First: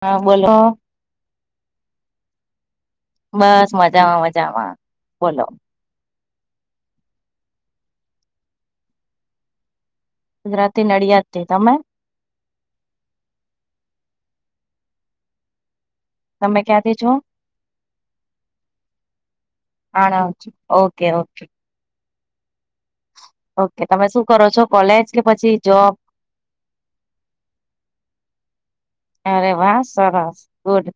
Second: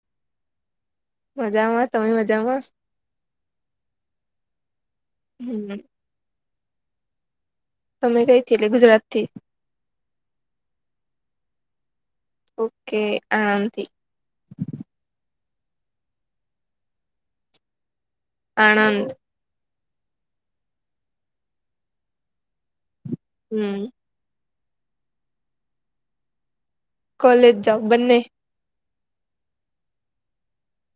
હા, બોલો. મજામાં તમે મજામાં બસ મજામાં મજામાં બોલો હમ તમે કઈ થી એ ગુજરાત થી ગુજરાતી નડ્યાદ થી તમે? ઓકે આનાન તી. તમે ક્યાંથી છો? આણંદ. આણં જ ઓકે ઓકે. હમ ઓકે તમે શું કરો છો કોલેજ કે પછી જોબ? કોલેજ જોબ બંને. અરે વાહ! સરસ, ગુડ.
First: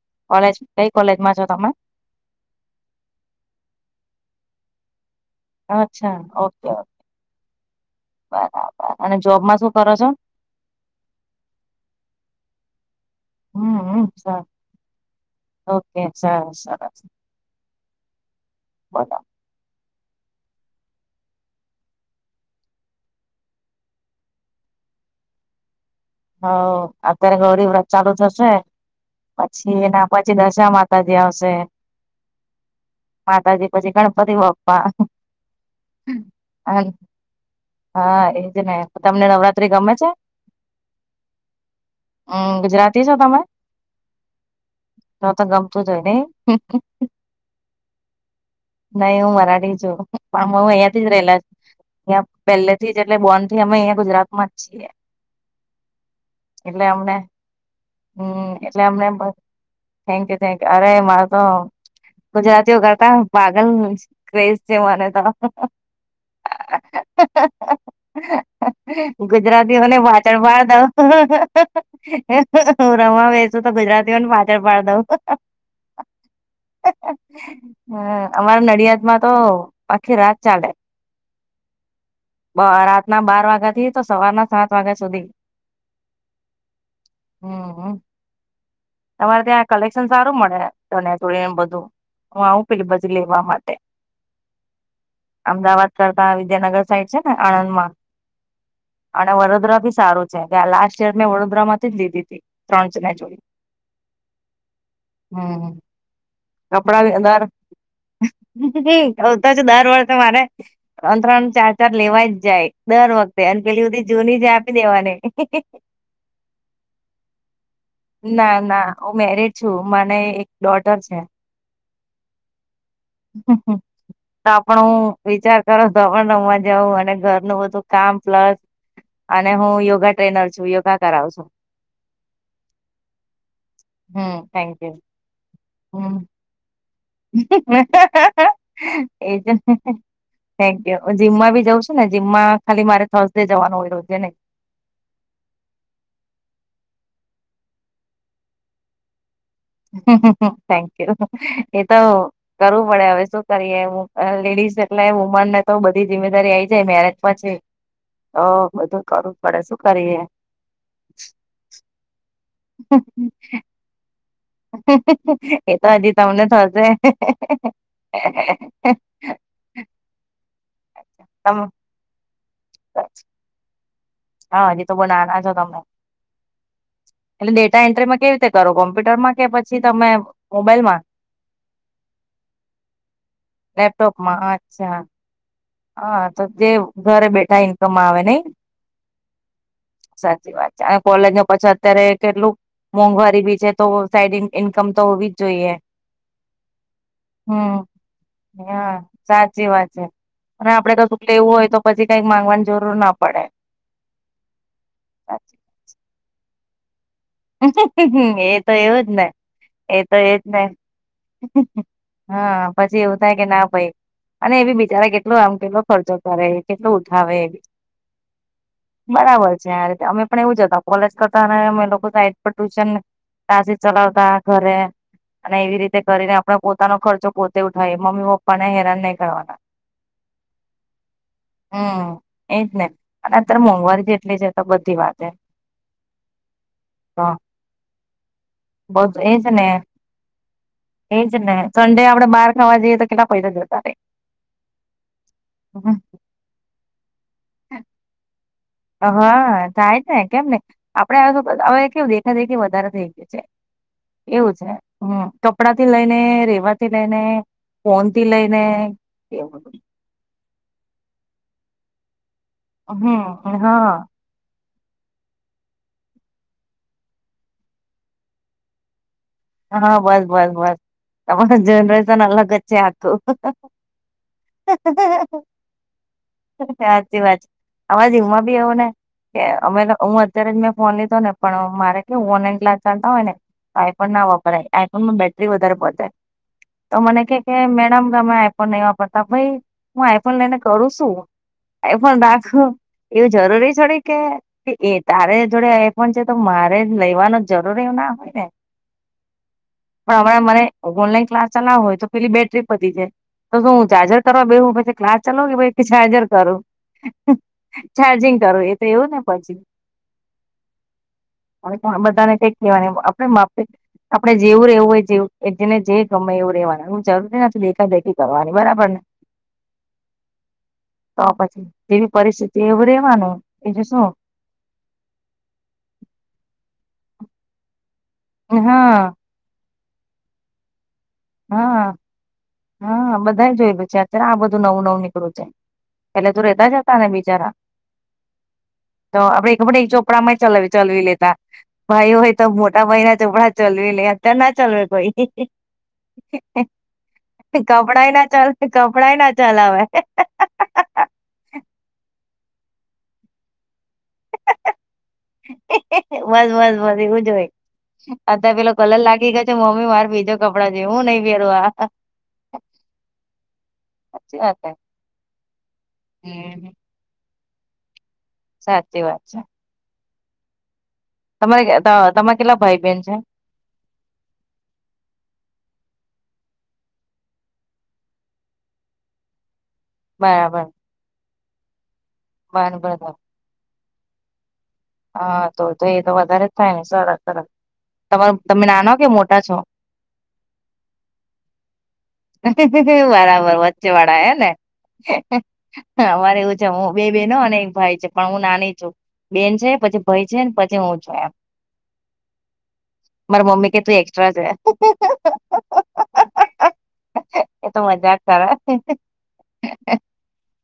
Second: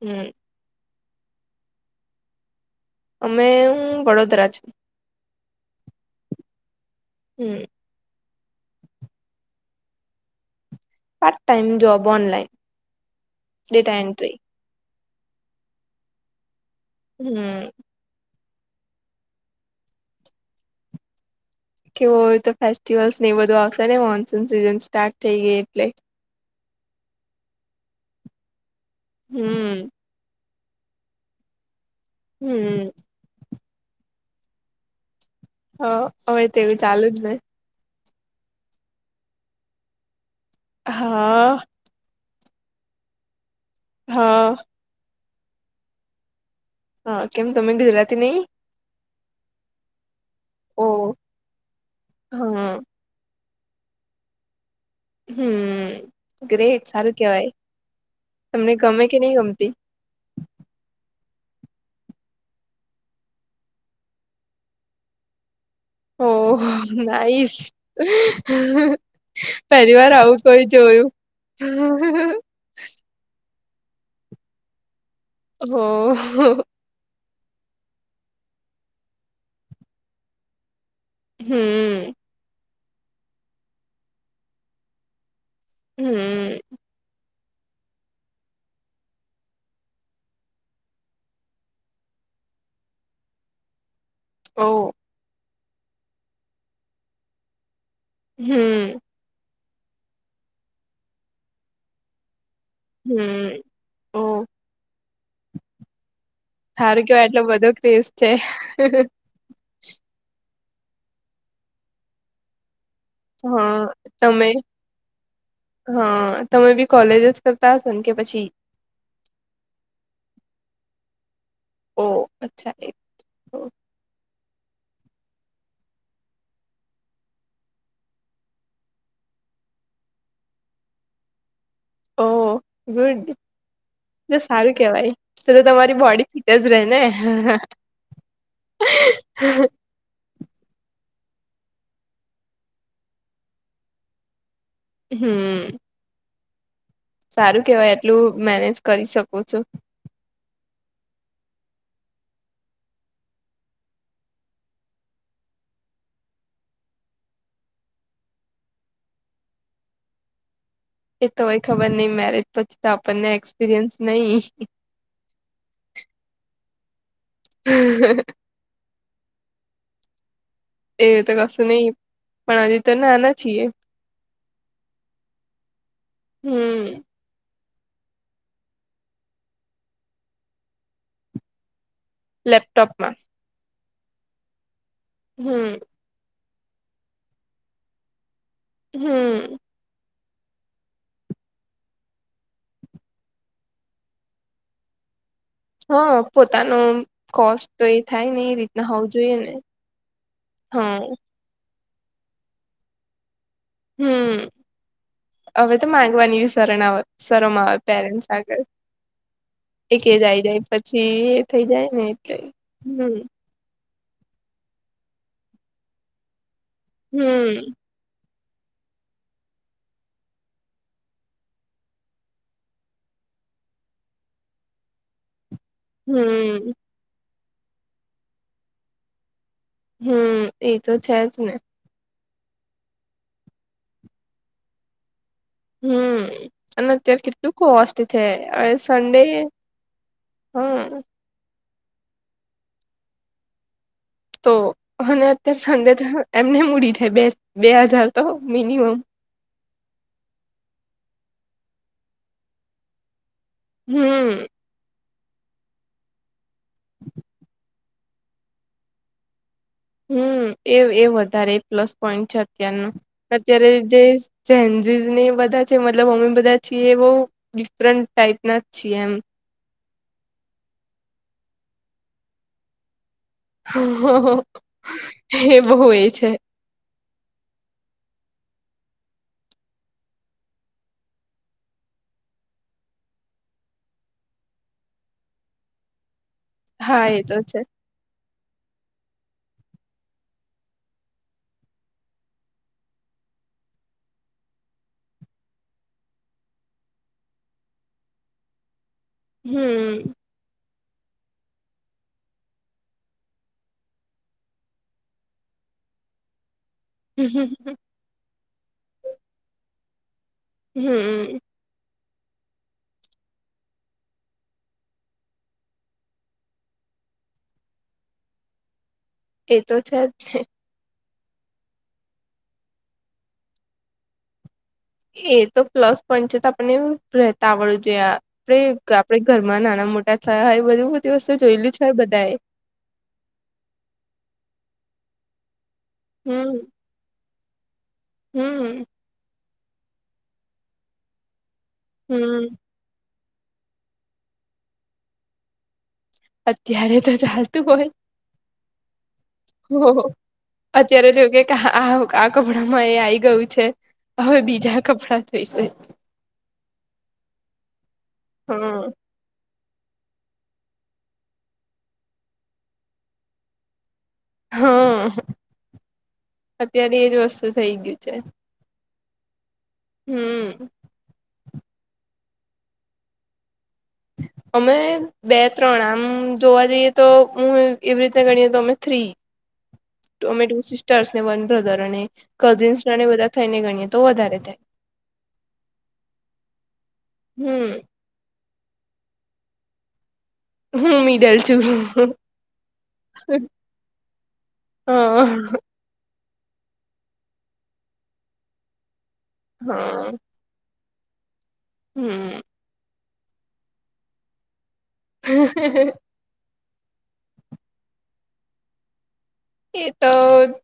હમ્મ. કોલેજ કંઈ કોલેજમાં છો તમે? અમે હું વડોદરા છું. અચ્છા. ઓકે-ઓક. હમ્મ. બરાબર. અને જોબમાં શું કરો છો? Part time job online. હમ ડેટા હમ એન્ટ્રી. સરસ. ઓકે, સારું-સારું. હમ્મ. બરાબ કેવું હવે તો ફેસ્ટિવલ્સ ને એ બધું આવશે ને મોનસૂન સિઝન સ્ટાર્ટ થઈ ગઈ એટલે. હોવ. અત્યારે ગૌરી વ્રત ચાલુ થશે, પછી હમ એના પછી દશામાં [unintelligible] આવશે. હમ્મ. માતાજી, પછી ગણપતિ બાપ્પા. હા. હવે તો એવું અને ચાલુ જ નહીં! હા એજ ને. તમને નવરાત્રી ગમે છે? હા. અહ ગુજરાતી છો તમે? હા. તો-તો ગમતું જ હોય નહીં? હા કેમ તમેં ગુજરાતી નહીં? નહીં હું મરાઠી છું. આમા હું ઓ અહિયાંથી જ રહેલા છ, અહિયાં હા પહેલે થી જ એટલે બોર્ન થી અમે અહિયાં ગુજરાત માં જ છીએ. હમ્મ. એટલે ગ્રેટ, અમને સારું કહેવાય. હમ તમને એટલે ગમે અમને કે નહીં ગમતી? Thank you, thank you. અરે મારે તો ગુજરાતીઓ કરતા પાગલ ક્રેઝ છે મને તો. Oh, nice. પહેલી ગુજરાતીઓને વાર પાછળ આવું કોઈ પાડ દઉં જોયું. [inaudible] હું રમવા બેસું તો ગુજરાતીઓને પાછળ પાડ દઉં. ઓહ! હા. અમારા નડિયાદ માં તો આખી રાત ચાલે. હમ્મ. બ રાતના બાર વાગ્યા થી તો સવારના સાત વાગ્યા સુધી. હમ્મ. હમ્મ-હમ્મ. તમારે ત્યાં કલેક્શન સારું મળે ચણિયા ચોળીને બધું હું આવું. એટલે પછી લેવા માટે. ઓવ. અમદાવાદ કરતા વિદ્યાનગર સાઈડ છે ને આણંદમાં. હમ્મ. અને વડોદરા બી સારું છે, ગ લાસ્ટ યર મેં વડોદરામાંથી જ લીધી તી. ત્રણ જણા જોડે. હમ ઓ હમ્મ કપડા એલાર પેસ્ટ છે. તો દર વર્ષે મારે ત્રણ ત્રણ ચાર ચાર લેવા જ જાય દર વખતે. ને હા પેલી બધી જૂની તમે જ આપી દેવાની. હા તમે બી કોલેજ જ સતા વાર સંખ્યા ના ના હું મેરીડ છું મને એક ડોટર છે. ઓ અચ્છા એ. હમ્મ હમ્મ. તો આપણ હું વિચાર કરો તો આપ રમવા જઉં અને ઘરનું બધું કામ પ્લસ અને હું યોગા ટ્રેનર છું યોગા કરાવ છું. ઓ ગુડ જો હમ સારું થેન્ક યુ કેવાય તો તમારી બોડી તે જ રહે ને [inaudible] એજ ને થેન્કયુ જીમમાં ભી જઉ છું ને જીમમાં ખાલી મારે થર્સડે જવાનું હોય રોજે નઈ. હમ્મ. સારું કેવાય એટલું મેનેજ કરી શકો છો. થેંકયુ એ તો. કરવું પડે હવે શું કરીએ લેડીઝ એટલે વુમન ને તો બધી જીમ્મેદારી આ આવી જાય મેરેજ પછી હ બધું કરવું પડે શું કરીએ. એ તો હોય ખબર નહિ મેરેજ પછી તો આપણને એક્સપિરિયન્સ નહી. એ તો હજી તમને થશે એ તો કસ તમ નહી પણ હજી તો ના નાના છીએ. હા હજી તો બહુ નાના છો તમે. હમ એટલે ડેટા એન્ટ્રીમાં કેવી રીતે કરો કોમ્પ્યુટર માં કે પછી તમે મોબાઈલ માં [inaudible] લેપટોપમાં લેપટોપમાં અચ્છા. હમ્મ. હા તો જે ઘરે બેઠા ઈન્કમ આવે નહિ. હમ્મ. સાચી વાત છે અને કોલેજમાં પછી અત્યારે કેટલું મોંઘવારી બી છે તો સાઈડ ઇન્કમ તો હોવી જોઈએ હા પોતાનો કોસ્ટ હમ્મ તો એ થાય ને એ રીતના હા હોવું જોઈએ ને સાચી વાત છે. અને આપડે હા કશુંક કે લેવું હોય તો પછી કઈક માંગવાની જરૂર ના પડે. હમ્મ સાચી. હવે તો માંગવાની સરણાવત એ તો એવું જ ને એ એક તો એજ આઈ જાય નને પછી એ થઈ જાય ને એટલે હા પછી હમ એવું થાય કે ના ભાઈ અને એ બી બિચારા કેટલો આમ કેટલો ખર્ચો કરે કેટલો ઉઠાવે એ હમ બરાબર છે આ રીતે અમે પણ એવું જતા કોલેજ કરતા અમે લોકો સાઈડ પર ટુશન તાસી ચલાવતા ઘરે અને એવી રીતે તે કરીને આપણે હમ પોતાનો ખર્ચો પોતે ઉઠાવએ મમ્મી પપ્પા ને હેરાન નહીં કરવાના. હમ્મ એ તો છે જ ને. હમ્મ એજ ને અને અત્યારે મોંઘવારી કેટલી છે તો બધી વાતે હમ્મ અને અત્યારે કેટલુંક કોસ્ટ છે. બહુ સન્ડે એજ ને હમ એજ ને સંડે આપડે બહાર ખાવા જઈએ તો કેટલા પૈસા જતા રે તો અને અત્યારે સંડે એમને મૂડી થાય બે બે હજાર તો મિનિમમ- હા થાય જ ને કેમ ને આપડે હવે કેવ દેખા દેખી વધારે થઈ ગઈ છે. હમ એવું છે. હમ કપડા થી લઈ ને રેવા થી લઈને ફોન થી લઈને એવું. હમ એ એ વધારે પ્લસ પોઈન્ટ છે અત્યારનો હમ અત્યારે હા જે ચન્જીસને બધા છે મતલબ અમે બધા છીએ એ બહુ ડિફરન્ટ ટાાઈપના જ છીએ એમ. હા બસ બસ બસ તમારું જનરેશન અલગ જ છે આખું. હ હ હ એવો હોય છે. વાચ વાત અવાજ હવમાં બી આવો ને કે અમે હું અત્યારે જ મેં ફોન લીધો ને પણ મારે કેું ઓનલાઈન ક્લાસ ચાલતા હોય ને આઈફોન ના વાપરાય આઈફોનમાં બેટરી વધારે પ થાય તો હા એ મને કે કે છે મેડમ તમે ફોન નહી વાપરતા ભાઈ હું આઈફોન લઈને કરું છું આઈફોન રાખુ એવું જરૂરી છોડી કે કે એ તારે જોડે એ પણ છે તો મારે લેવાનો જરૂર એવું ના હોય ને. હમ. પણ હરે મને ઓનલાઈન ક્લાસ ચલાવો હોય તો પેલી બેટરી પટી જાય. તો શું હું ચાર્જર કરવા બે પછી ક્લાસ ચલો કે પછ ચાર્જર કરુ. હમ હમં હંમ ચાર્જિંગ કરવું એ તો એવું ને પછી. હમમ. અને બધાને ટેક લેવા આપડ માપ. આપડે જેવું રહેવું હોય જેવ જેને જે ગમે એવું રહેેવાનું હ જરૂરી નથીું દેખા દેખી કરવાની બરાબર ને એ તો છે જ ને. તો પછી જેવી પરિસ્થિતિ એવું રેવાનું એજ શું. એ તો પ્લસ પોઈન્ટ છે તો આપને રહેતા આવડવું જોઈએ આપણે હા આપડે ઘરમાં નાના મોટા થયા હોય બધી બધી વસ્તુ જોયેલી છે હા હોય બધાએ હા બધા જોય બ છે અત્યારે આ બધું નવું નવું નીકળું જાય પેલે તો હમ રેતા જ હતા. બિચારા હમ તો આપડેડ એક ચોપડા માં ચ ચલવી લેતા. ભાઈ હોય તો હમ મોટા ભાઈ ના ચોપડા ચલવી લે અત્યારે ના ચાલવે કોઈ. અત્યારે તો ચાલતું હોય કપડાય ના ચ કપડાય ના ચલાવે હવે. હો અત્યારે તો કે આ કપડાંમાં એ આઈ ગયું છે. હવે બીજા કપડા જોઈશે બસ બસ બસ એવું જ હોય. અદા બલો કોલ હમ લાગી ગયો. મમ્મી મારે બીજો કપડા જે હું નહી પેરુ આ. સાચચી વાત. હમ અત્યારે એજ વસ્તુ થઇ ગયું છે. સાચી વાત છે. હમ. તમારે તમારે કેટલા ભાઈ બહેન છે. અમે. બે ત્રણ આમ જોવા જઈએ તો હું એવી રીતે ગણીએ તો અમે થ્રી. [inaudible] અમે ટુ સિસ્ટર્સ ને વન બ્રધર અને કઝિન્સ બરાબર બધા થઈને ગણીએ તો વધારે થાય. હા તો તો એ તો વધારે જ થાય ને સરસ સરસ હમ તમાર તમે નાનો કે મોટા છો. હું મિડલ છું વું બરાબર વચ્ચે વાળા એને. હા. અરે એવું છે હું બે બેનો અને એક ભાઈ છે પણ હું નાની છું બેન છે. પછી ભાઈ છે ને પછી હું એમ. હમ હમ. મારા મમ્મી કે તું એક્સ્ટ્રા છે. હ. એતો મજા જ કરે. એ તો?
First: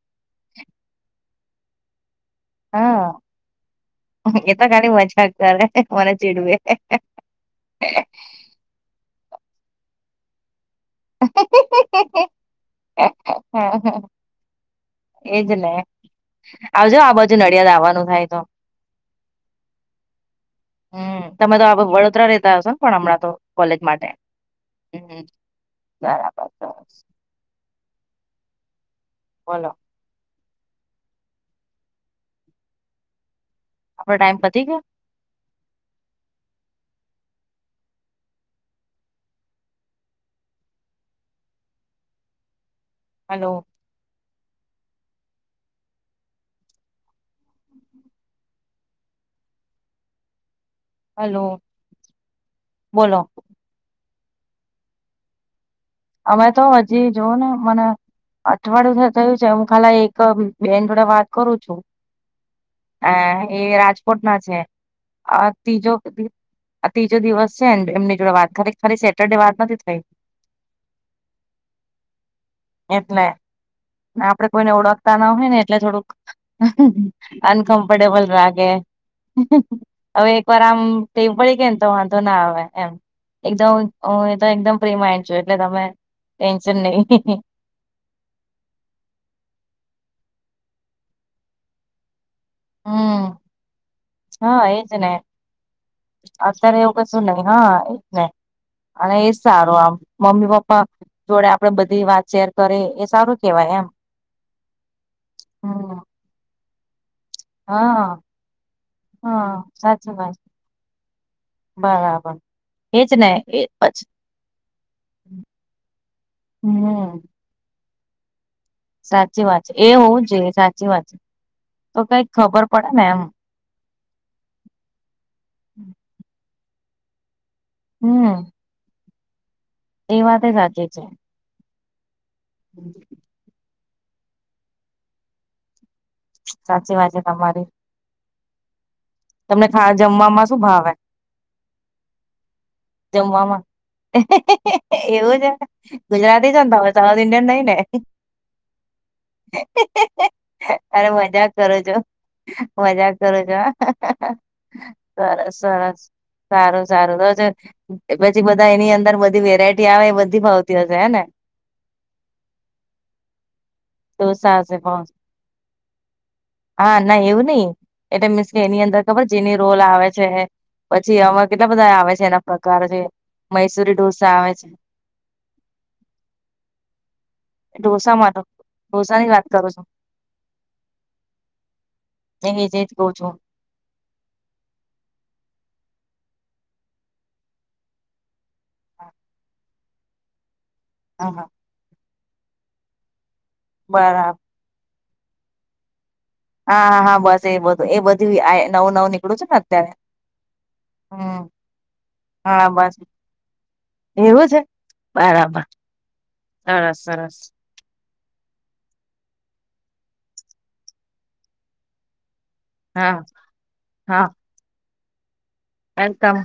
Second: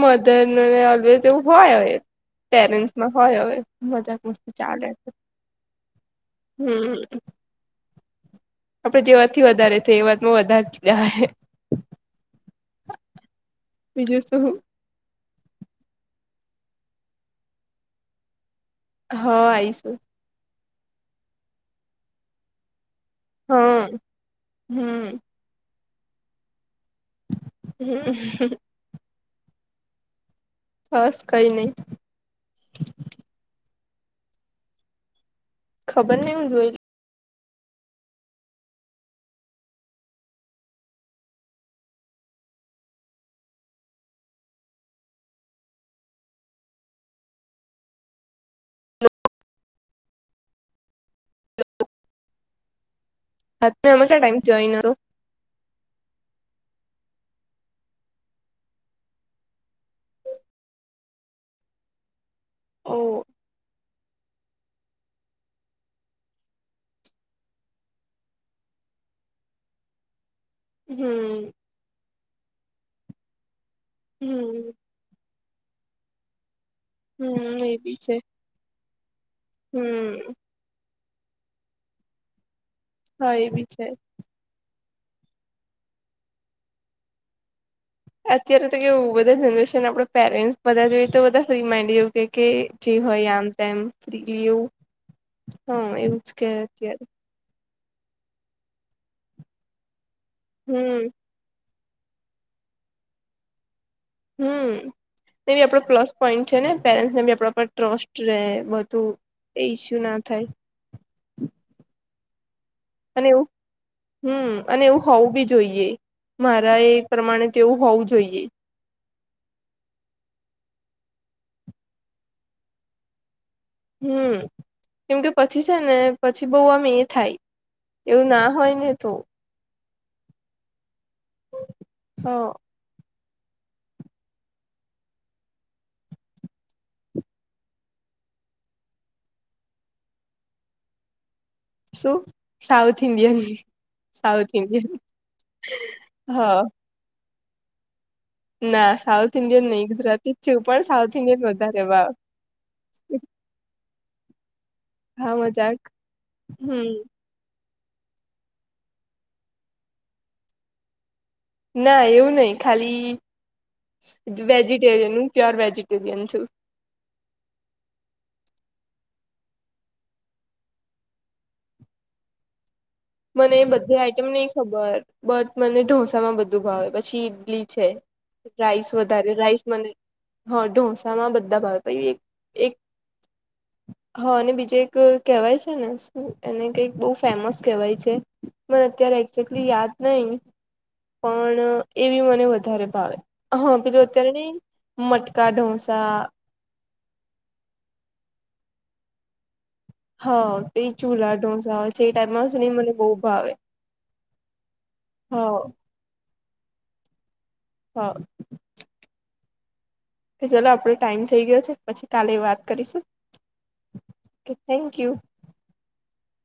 મદન અલવેદ એવું હોય હોવે. પેરેન્ટસમાં હા હોય હવે મજાક એ મસ્તી તો ચાલે ખાલી છે મજાક કરે હમ. હ. આપડે જે વાત થી વધારે છે એ વાતમાં વધારે જ બીજું શું. એજ ને આવજો આ બાજુ નડિયાદાવાનું થાય તો હ આવીશું. હમ તમે તો આ વડોદરા રેતા હશો ને પણ હમણાં તો કોલેજ હા માટે હ હમ બરાબર. હ. બોલો બસ કઈ નહી. આપડો ટાઈમ પતી ગયો. ખબર નહી હું જોય હલો. હેલો બોલો. હા તમે અમે ક્યા ટાઈમ જોઈન અમે તો હજી જોવ ને મને. અઠવાડિયું થયું છે હું ખાલી એક બેન જોડે વાત કરું છું. હ ઓ એ રાજકોટમાં છે ત્રીજો આ ત્રીજો દિવસ છે ને એમની જોડે વાત ખરી ખરી સેટરડે વાત નથી થઈ હમ્. એટલે આપડે હમ કોઈને ઓળખતા ના હોય ને એટલે થોડુંક. હમ એ બી છે અનકમફર્ટેબલ રાાગે હવે. હમ પર આમ ટમ પડી કેને તો વાંધો ના આવે એમ હા એ બી એકદમ છે તો એકમ પ્રેમા. એટલે તમે ટેન્શન નહી. અત્યારે તો કેું બધા જનરેશન આપે પેરેન્ટ્સ બધા જો તો બધા ફ્રી માઇન્ડ. કે કે જે હોય હમ આમ તોમ એવું. હા એજ ને હા એવું જ કે અત્યારે એવું કશું નહી હા એ જ નને અને એજ સારો આમ મમ્મી પપ્પા. હમ જોડે આપડે બધી વાત શેર કરી એ સારું કેવાય એમ. હમ એ બી આપડો હમ પ્લસ પોઈન્ટ છે ને પેરેન્ટસને બી આપ. પણ ટ્રસ્ટ હા રહે બધું હા એ ઈસ્યુ સાચી ના વાત થાય. બરાબર. એજ અને ને એવું એ પછી હમ અને એવું હોવું બી જોઈએ મારા એ હમ પ્રમાણે. તેવું હોવું જોઈએ. સાચી વાત છે એ હોવું જોઈએ સાચી વાત છે તો કઈક ખબર પડે ને એમ. હમ કેમ કે પછી છે ને પછી બહ આમ એ થાય. એવું હમ ના હોય ને તોં. એ વાત સાચી છે. હા. હમ. સાચી વાજે તમારી. તમને ખા જમવામાં શું ભાવે. શું? South Indian. જમવામાં સાઉથ ઇન્ડિયન એવું છે? ગુજરાતી હા છોન તમે તો સાઉથ ઇન્ડિયન નહીં ને. ના સાઉથ ઇન્ડિયન નહી ગુજરાતી જ છેું પણ સાઉથ ઇન્ડિયન વધારે વાવ. મજા કરો છ. હા સરસ મજાક સરસ સારું હમ સારું તોજ. પછી બધા એની અંદર બધી વેરાયટી આવે એ બધી ભાવતી હશે હે ને. ના એવું નહીં. ખાલી ઢોસા હશે વેજીિટેરિયન હું પ્યોર વેજીિટેરિયન છું.. હા, ના એવું નહીં એટલે મિસ એની અંદર ખબર જેની રોલ આવે છે, પછી આવા કેટલા બધા આવે છે એના પ્રકાર છે. મને મૈસુરી બધી આઈટમ ઢોસા આવે નહીં છે ખબર, બટ મને ઢોસા માં બધું ભાવે. પછી ઈડલી છે. ઢોસા માટે રાઈસ ઢોસા ની વધારે વાત રાઈસ કરું છું મને હા ઢોસામાં બધા ભાવે. પહીં એજ એક-એક એજ કઉ છું હા અને બીજું એક કહેવાય છે ને, શું એને કંઈક બહુ ફેમસ કહેવાય છે. મને હા અત્યારે એક્ઝેક્ટલી યાદ નહીં. હા પણ એ બી મને વધારે ભાવે. હા પેલું અત્યારે બરાબર નહીં મટકા ઢોસા હા, હા, હા. બસ એ બધું, એ બધુંય આય નવું-નવું નીકળું છે ના. હા. તે ચૂલા ઢોસા હોય છે, એ ટાઈપમાં હા સુની બસ મને બહુ ભાવે. એવું છે? હ બરાબર. સરસ-સરસ. હા. કે ચલો આપડો ટાઈમ થઈ ગયો છે પછી કાલે વાત. કરીશું હા, હા. Okay thank you. વેલકમ.